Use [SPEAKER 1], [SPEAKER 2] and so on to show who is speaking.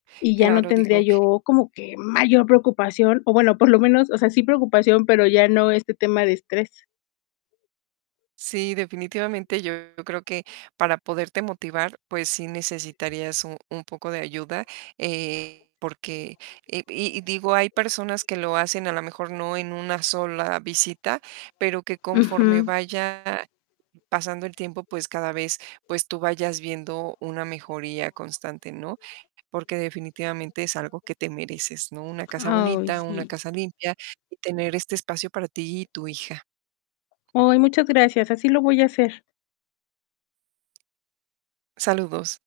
[SPEAKER 1] Y ya no
[SPEAKER 2] Claro,
[SPEAKER 1] tendría
[SPEAKER 2] digo
[SPEAKER 1] yo como que mayor preocupación o, bueno, por lo menos, o sea, sí preocupación, pero ya no este tema de estrés.
[SPEAKER 2] Sí, definitivamente yo creo que para poderte motivar, pues, sí necesitarías un un poco de ayuda, eh, porque, eh, y y digo, hay personas que lo hacen a lo mejor no en una sola visita, pero que
[SPEAKER 1] Ujú.
[SPEAKER 2] conforme vaya pasando el tiempo, pues, cada vez, pues, tú vayas viendo una mejoría constante, ¿no?, porque definitivamente, es algo que te mereces, ¿no?, una casa bonita,
[SPEAKER 1] Ay,
[SPEAKER 2] una
[SPEAKER 1] sí.
[SPEAKER 2] casa limpia y tener este espacio para ti y tu hija.
[SPEAKER 1] Ay, muchas gracias. Así lo voy a hacer.
[SPEAKER 2] Saludos.